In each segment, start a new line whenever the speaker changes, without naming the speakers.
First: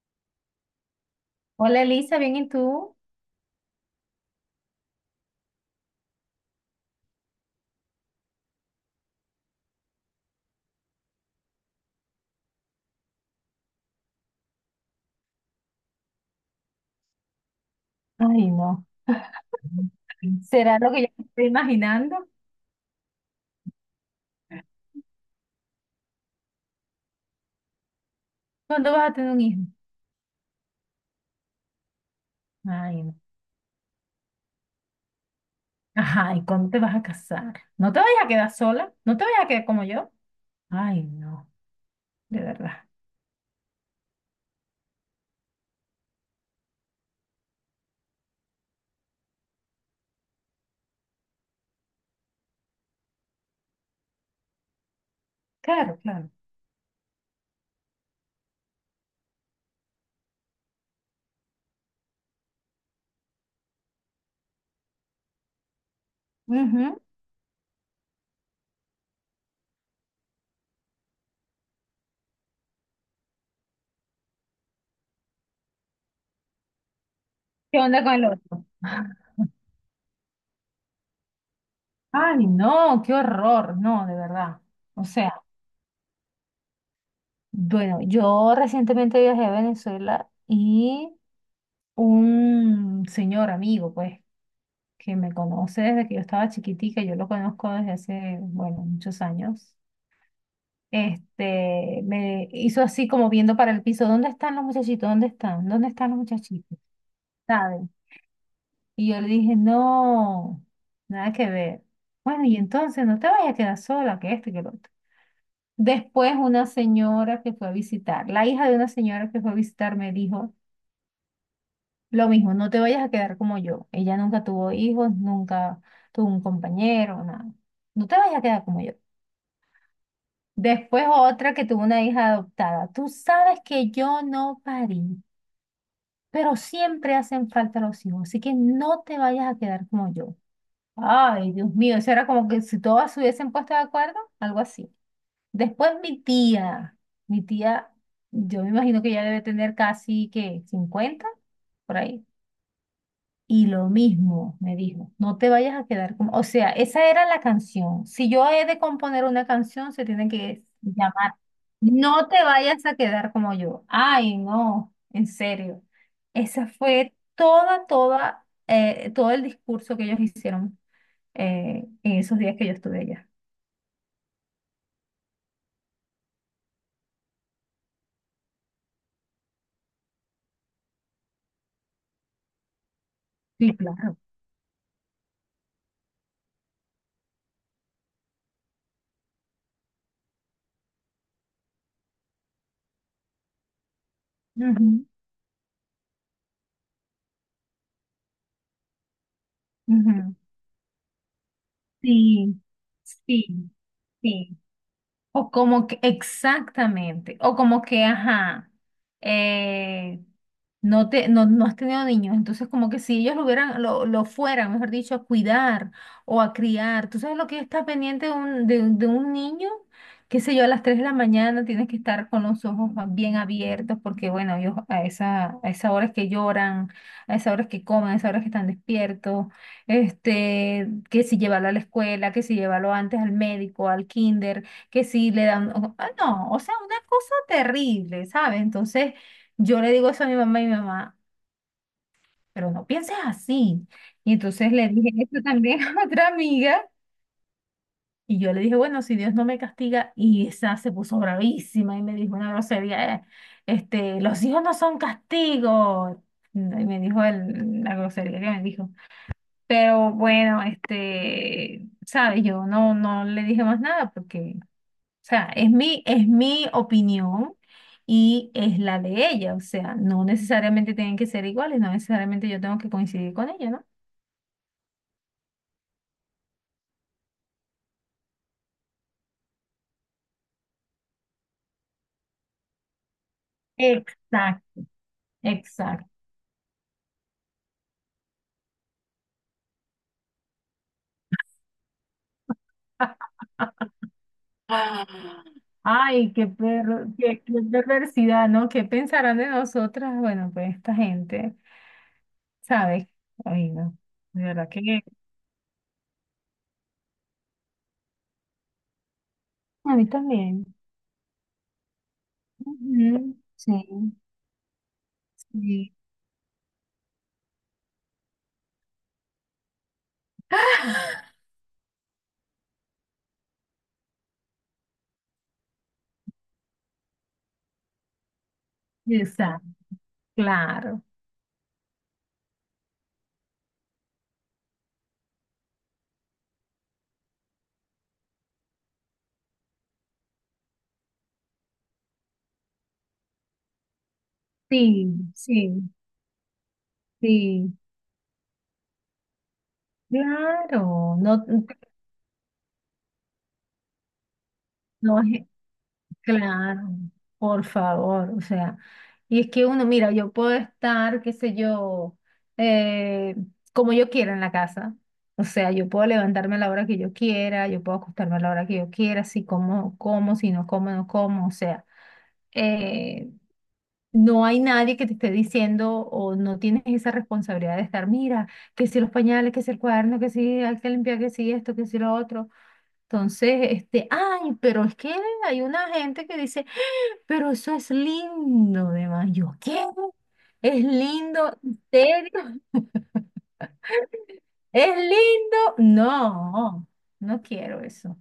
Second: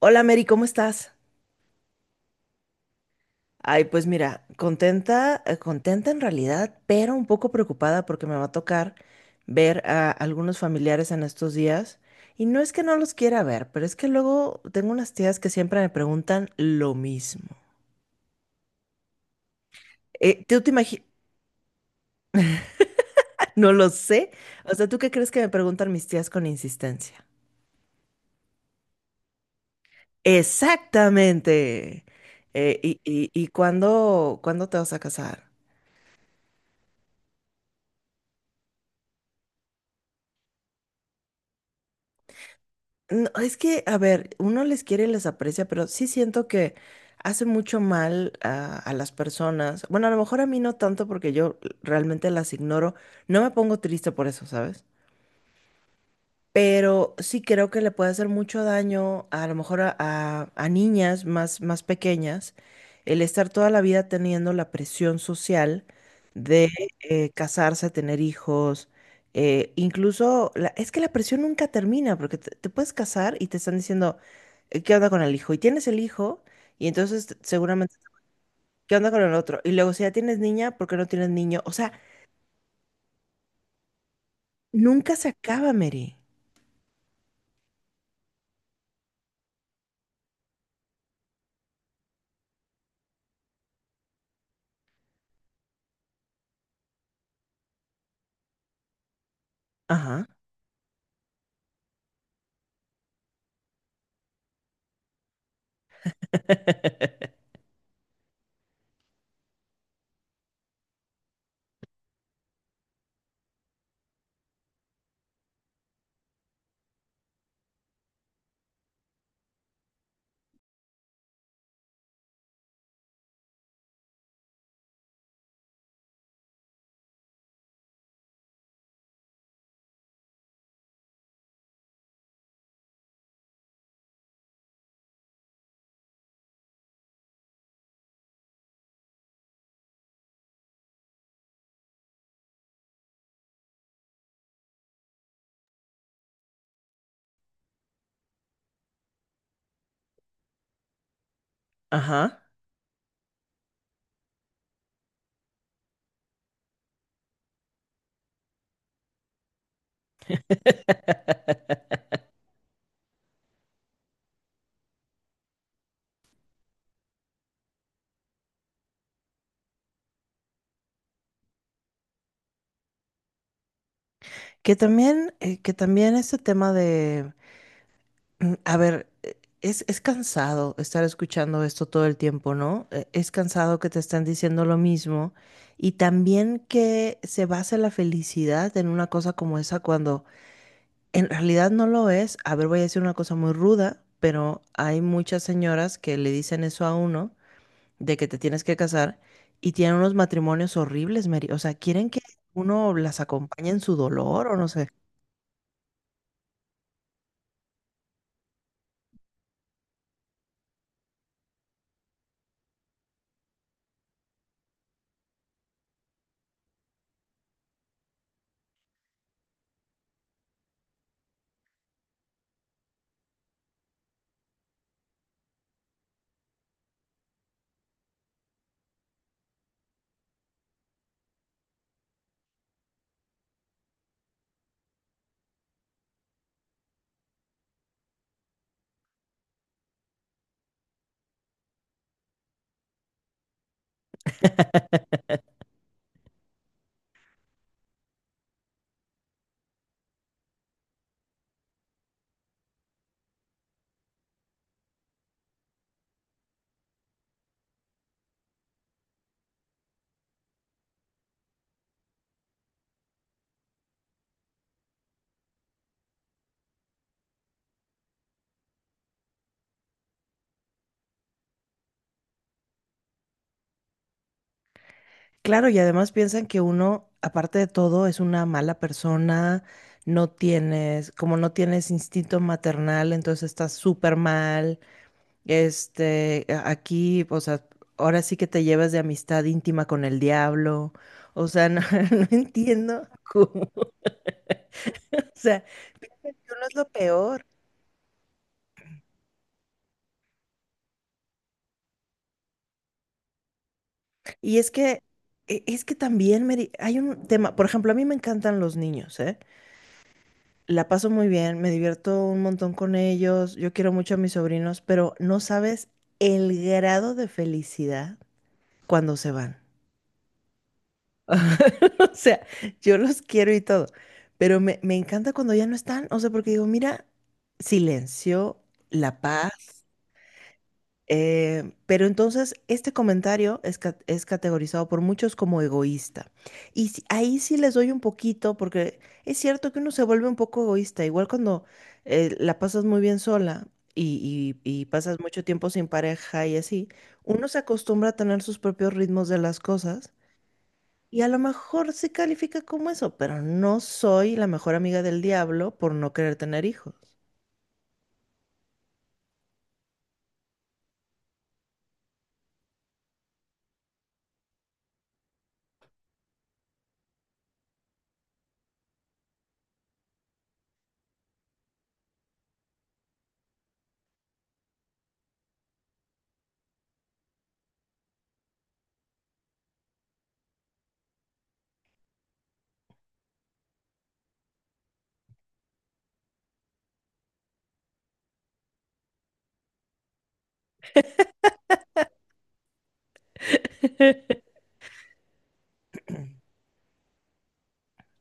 Hola Mary, ¿cómo estás?
Hola Elisa, ¿bien y tú?
Ay, pues mira, contenta, contenta en realidad, pero un poco preocupada porque me va a tocar ver a algunos familiares en estos días. Y no es que no los quiera ver, pero es que luego tengo unas tías que siempre me preguntan lo mismo.
Ay, no.
¿tú te
¿Será lo que
imaginas?
yo me estoy imaginando?
No lo sé. O sea, ¿tú qué crees que me preguntan mis tías con insistencia?
¿Cuándo vas a tener un hijo?
Exactamente. Eh, y,
Ay, no.
y, y cuándo te vas a casar?
Ajá, ¿y cuándo te vas a casar? ¿No te vayas a quedar sola? ¿No te vayas a quedar como yo? Ay, no, de verdad.
No, es que, a ver, uno les quiere y les aprecia, pero sí siento que hace mucho mal a las personas. Bueno, a lo mejor a mí no tanto porque yo realmente las ignoro. No me pongo triste por eso, ¿sabes?
Claro, claro.
Pero sí creo que le puede hacer mucho daño a lo mejor a, a niñas más pequeñas el estar toda la vida teniendo la presión social de
Ujú.
casarse, tener hijos, incluso es que la presión nunca termina porque te, puedes casar y te están diciendo, ¿qué onda con el hijo? Y tienes el hijo y entonces
¿Qué
seguramente,
onda con el otro?
¿qué onda con el otro? Y luego si ya tienes niña, ¿por qué no tienes niño? O sea,
Ay, no, qué horror, no, de verdad. O
nunca se
sea,
acaba, Mary.
bueno, yo recientemente viajé a Venezuela y un señor amigo, pues, que me conoce desde que yo estaba chiquitica, yo lo conozco desde hace, bueno, muchos años,
Ajá.
este, me hizo así como viendo para el piso, ¿dónde están los muchachitos? ¿Dónde están? ¿Dónde están los muchachitos? ¿Sabes? Y yo le dije, no, nada que ver. Bueno, y entonces no te vayas a quedar sola, que esto y que lo otro. Después una señora que fue a visitar, la hija de una señora que fue a visitar me dijo, lo mismo, no te vayas a quedar como yo. Ella nunca tuvo hijos, nunca tuvo un compañero, nada. No te vayas a quedar como yo. Después otra que tuvo una hija adoptada. Tú sabes que yo no parí, pero siempre hacen falta los hijos, así que no te vayas a quedar como yo. Ay, Dios mío, eso era como que si todas se hubiesen puesto de acuerdo, algo así. Después mi tía, yo me imagino que ya debe tener casi que 50 por ahí.
Ajá.
Y lo mismo me dijo, no te vayas a quedar como, o sea, esa era la canción. Si yo he de componer una canción, se tiene que llamar, no te vayas a quedar como yo. Ay, no, en serio. Esa fue todo el discurso que ellos hicieron en esos días que yo estuve allá.
Que también este tema de, a ver, es cansado estar escuchando esto todo el tiempo, ¿no? Es
Sí,
cansado que te
claro.
están diciendo lo mismo y también que se base la felicidad en una cosa como esa cuando en realidad no lo es. A ver, voy a decir una cosa muy ruda, pero hay
Ujú,
muchas señoras que le dicen eso a uno de que te tienes que casar y tienen unos
ujú.
matrimonios horribles, Mary. O sea, quieren que
Sí,
uno las acompañe
sí,
en su dolor o
sí.
no sé.
O como que, exactamente, o como que, ajá, eh, no te, no, no has tenido niños, entonces como que si ellos lo fueran, mejor dicho, a cuidar o a criar, tú sabes lo que está pendiente de un, de, un de un niño, qué sé yo, a las 3 de la mañana tienes que estar con los ojos bien abiertos, porque bueno, ellos a esa hora es que lloran, a esa hora es que comen, a esa hora es que están despiertos, este, que si llevarlo a la escuela, que si llevarlo antes al médico, al kinder que sí le dan, ah, no, o sea, una cosa terrible, ¿sabes? Entonces yo le digo eso a mi mamá y mi mamá, pero no pienses así. Y entonces le dije eso también a otra amiga y yo le dije, bueno, si Dios no me castiga, y esa se puso bravísima y me dijo una grosería, este, los hijos no son castigo. Y me dijo la grosería que me dijo. Pero bueno, este, ¿sabes? Yo no le dije más nada porque. O sea, es mi opinión y es la de ella. O sea, no necesariamente tienen que ser iguales, no necesariamente yo tengo que coincidir con ella, ¿no?
Claro, y además piensan que uno, aparte de todo, es una mala persona, no tienes, como no tienes instinto maternal, entonces estás súper mal.
Exacto. Exacto.
Este, aquí, o sea, ahora sí que te llevas de amistad íntima con el diablo. O sea, no, no entiendo cómo. O sea,
Ay, qué
uno es lo
perro, qué,
peor.
qué perversidad, ¿no? ¿Qué pensarán de nosotras? Bueno, pues esta gente, ¿sabes? Ay, no, de
Y
verdad
es
que
que, es que también, Mary, hay un tema, por ejemplo, a mí me encantan los niños, ¿eh?
a mí también.
La paso muy bien, me divierto un montón con
Ujú,
ellos, yo
sí,
quiero mucho a mis sobrinos, pero no sabes
sí,
el grado de felicidad cuando se van. O sea, yo los quiero y todo, pero me encanta cuando ya no están, o sea, porque digo, mira, silencio, la
exacto,
paz.
claro.
Pero entonces este comentario es, es categorizado por muchos como egoísta. Y ahí sí les doy un poquito, porque es cierto que uno se vuelve un poco egoísta, igual cuando la pasas muy bien sola y, y
Sí,
pasas mucho tiempo
sí,
sin pareja y así, uno se
sí.
acostumbra a tener sus propios ritmos de las cosas
Claro,
y a lo
no,
mejor se califica como eso, pero no soy la mejor amiga
no
del
es,
diablo por no querer tener
claro,
hijos.
por favor, o sea, y es que uno, mira, yo puedo estar, qué sé yo, eh, como yo quiera en la casa, o sea, yo puedo levantarme a la hora que yo quiera, yo puedo acostarme a la hora que yo quiera, si como, como, si no como, no como, o sea, eh, no hay nadie que te esté diciendo o no tienes esa responsabilidad de estar, mira, que si los pañales, que si el cuaderno, que si hay que limpiar, que si esto, que si lo otro. Entonces, este, ay, pero es que hay una gente que dice, pero eso es lindo, demás. Yo, ¿qué? ¿Es lindo? ¿En serio? ¿Es lindo? No, no quiero eso.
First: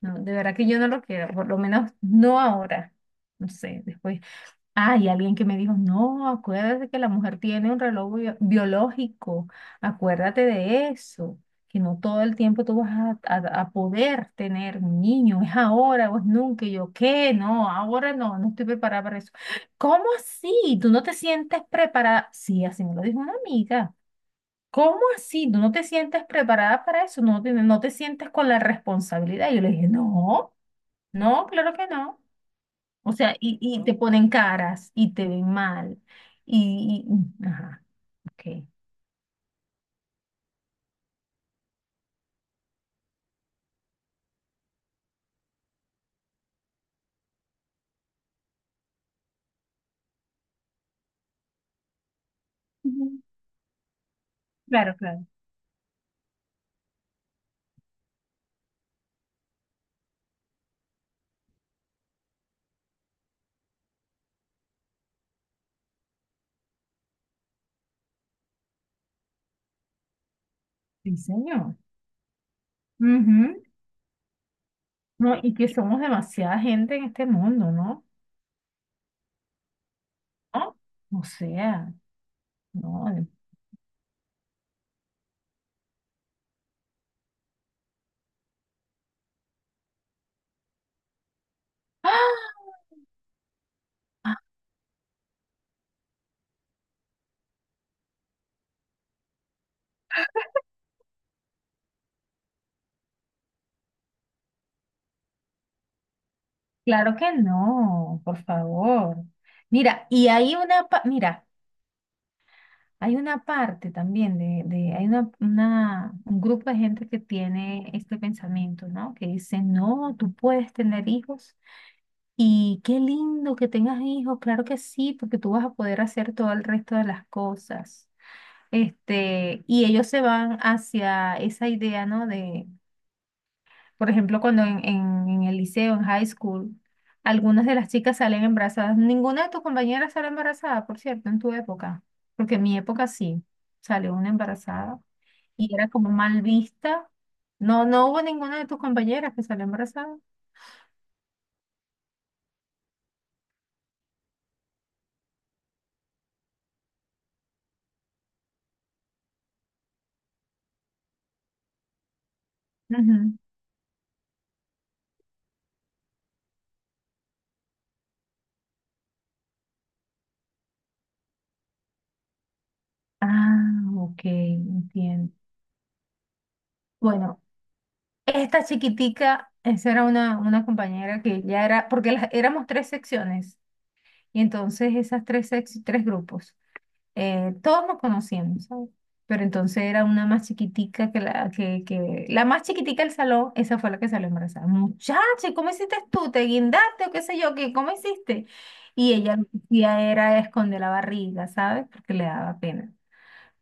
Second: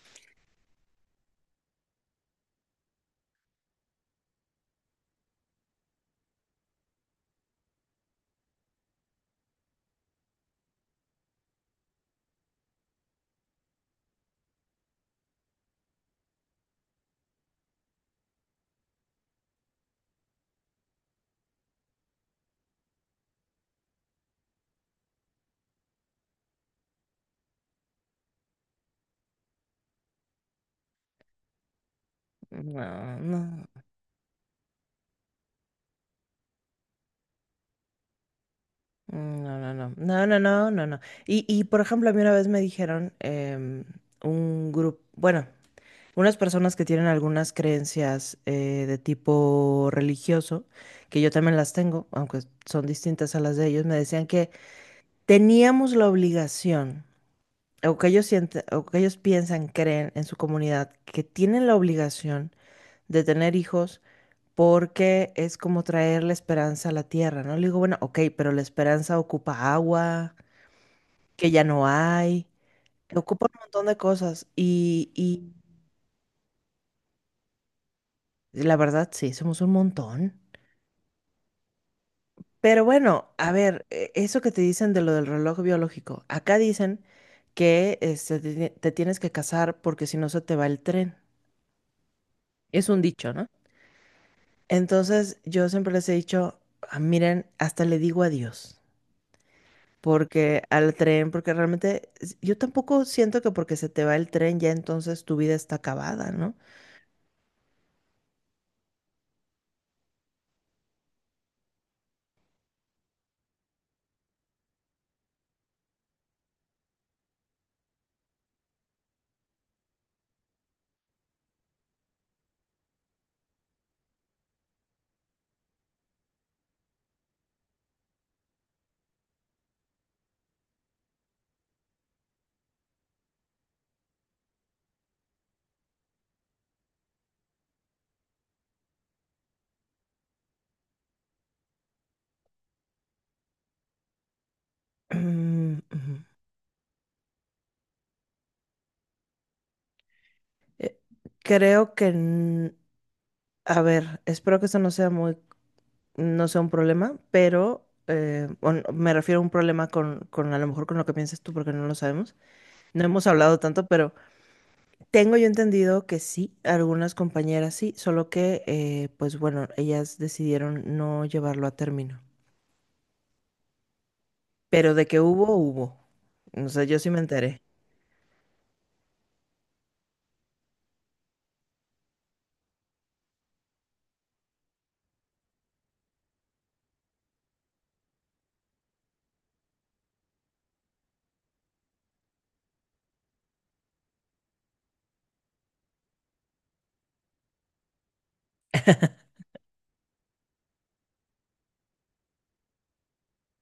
No, de verdad que yo no lo quiero, por lo menos no ahora. No sé, después. Ah, alguien que me dijo, no, acuérdate que la mujer tiene un reloj biológico, acuérdate de eso, que no todo el tiempo tú vas a poder tener un niño, es ahora o es nunca. Y yo, ¿qué? No, ahora no estoy preparada para eso. ¿Cómo así? ¿Tú no te sientes preparada? Sí, así me lo dijo una amiga. ¿Cómo así? ¿Tú no te sientes preparada para eso? ¿No te sientes con la responsabilidad? Y yo le dije, no, no, claro que no. O
No,
sea, y,
no.
y te ponen caras y te ven mal. Ajá, ok.
No, no, no, no, no, no, no, no. Y por ejemplo, a mí una vez me dijeron un grupo, bueno, unas personas que tienen algunas creencias de tipo religioso, que yo también las tengo, aunque son
Ujú.
distintas a las de ellos, me decían que
Claro, claro.
teníamos la obligación, o que ellos sienten, o que ellos piensan, creen en su comunidad, que tienen la obligación de tener hijos porque es como traer la esperanza a la tierra, ¿no? Le digo, bueno, ok, pero la esperanza ocupa agua
Sí,
que ya
señor.
no hay. Ocupa
Ujú.
un montón de cosas
No,
y
y que somos demasiada gente en este mundo, ¿no?
la verdad sí, somos un montón.
¿No? O sea,
Pero
no.
bueno, a ver, eso que te dicen de lo del reloj biológico, acá dicen que este, te tienes que casar porque si no se te va el tren. Es un dicho, ¿no?
¡Ah!
Entonces yo siempre les he dicho, "Ah, miren, hasta le digo adiós. Porque al tren, porque realmente yo tampoco siento que porque se te va el tren ya entonces tu vida está acabada, ¿no?
Claro que no, por favor. Mira, y hay una, mira. Hay una parte también de hay una- un grupo de gente que tiene este pensamiento, ¿no? Que dice, no, tú puedes tener hijos y qué lindo que tengas hijos, claro que sí, porque tú vas a poder hacer todo el resto de las cosas. Este, y ellos se van hacia esa idea, ¿no? de por ejemplo, cuando en el liceo, en high school, algunas de las chicas salen embarazadas. Ninguna de tus compañeras sale embarazada, por cierto, en tu época. Porque en mi época sí, salió una embarazada y era como mal vista. No, no hubo ninguna de tus compañeras que salió embarazada.
Creo que, a ver, espero que eso no sea muy, no sea un problema, pero me refiero a un problema con a lo mejor con lo que piensas tú, porque no lo sabemos. No hemos
Ujú.
hablado tanto, pero tengo yo entendido que sí, algunas compañeras sí, solo que, pues bueno, ellas decidieron no llevarlo a término.
Ah, ok,
Pero de que
entiendo.
hubo, hubo. O sea, yo sí me
Bueno,
enteré.
esta chiquitica, esa era una compañera que ya era, porque éramos tres secciones, y entonces esas tres grupos. Todos nos conocíamos, ¿sabes? Pero entonces era una más chiquitica que que la más chiquitica del salón, esa fue la que salió embarazada. Muchacha, ¿y cómo hiciste tú? ¿Te guindaste o qué sé yo? ¿Qué, cómo hiciste? Y ella lo que hacía era esconder la barriga, ¿sabes? Porque le daba pena.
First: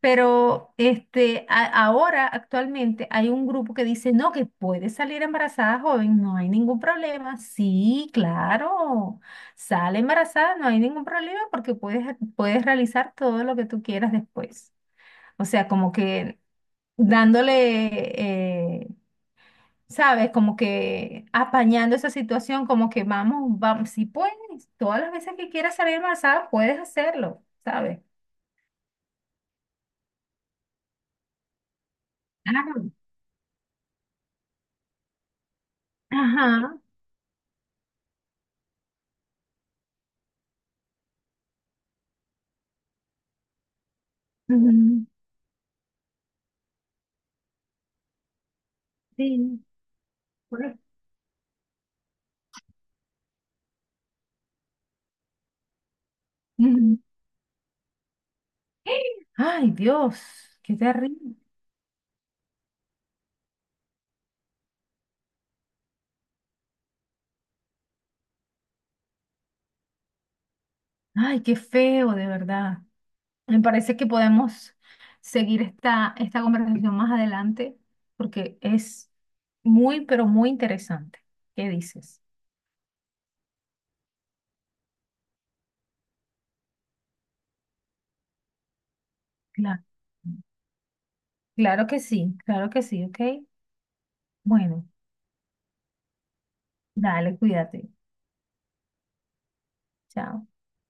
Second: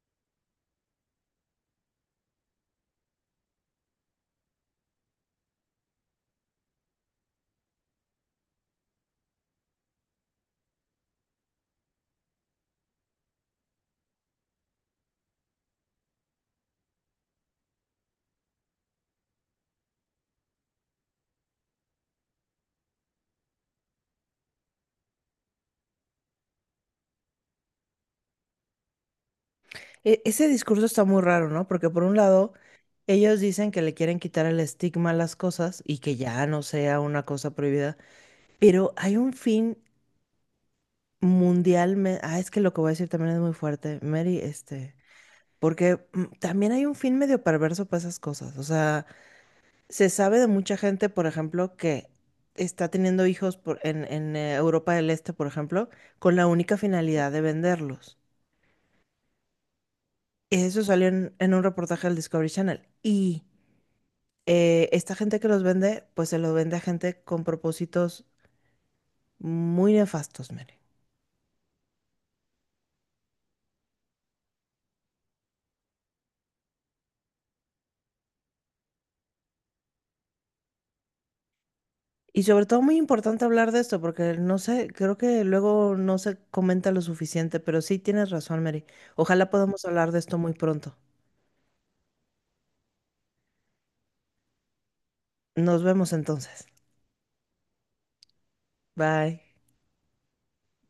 Pero este, ahora, actualmente, hay un grupo que dice, no, que puede salir embarazada joven, no hay ningún problema. Sí, claro, sale embarazada, no hay ningún problema porque puedes realizar todo lo que tú quieras después. O sea, como que dándole, eh, ¿sabes? Como que apañando esa situación, como que vamos, vamos, si puedes, todas las veces que quieras salir embarazada, puedes hacerlo, ¿sabes?
E- ese discurso está muy raro, ¿no? Porque por un lado...
Claro.
Ellos dicen que le quieren quitar el estigma a las cosas y que ya no
Ajá.
sea una cosa prohibida. Pero hay un fin mundial. Ah, es que lo que voy a decir también es muy fuerte, Mary, este.
Ujú,
Porque también hay un fin medio perverso para esas cosas. O sea,
sí.
se sabe de mucha gente, por ejemplo, que está teniendo hijos en, en Europa del Este, por ejemplo, con la única
Ujú.
finalidad de venderlos.
Ay, Dios, qué
Eso salió
terrible.
en un reportaje del Discovery Channel. Y esta gente que los vende, pues se los vende a gente con propósitos muy nefastos, Mary.
Ay, qué feo, de verdad. Me parece que podemos seguir esta conversación más adelante porque es muy, pero muy interesante. ¿Qué dices?
Y sobre todo muy importante hablar de esto, porque no sé, creo que luego no se comenta lo suficiente, pero sí tienes razón, Mary. Ojalá
Claro.
podamos hablar de esto muy pronto.
Claro que sí, ¿ok? Bueno,
Nos vemos entonces.
dale, cuídate.
Bye.
Chao.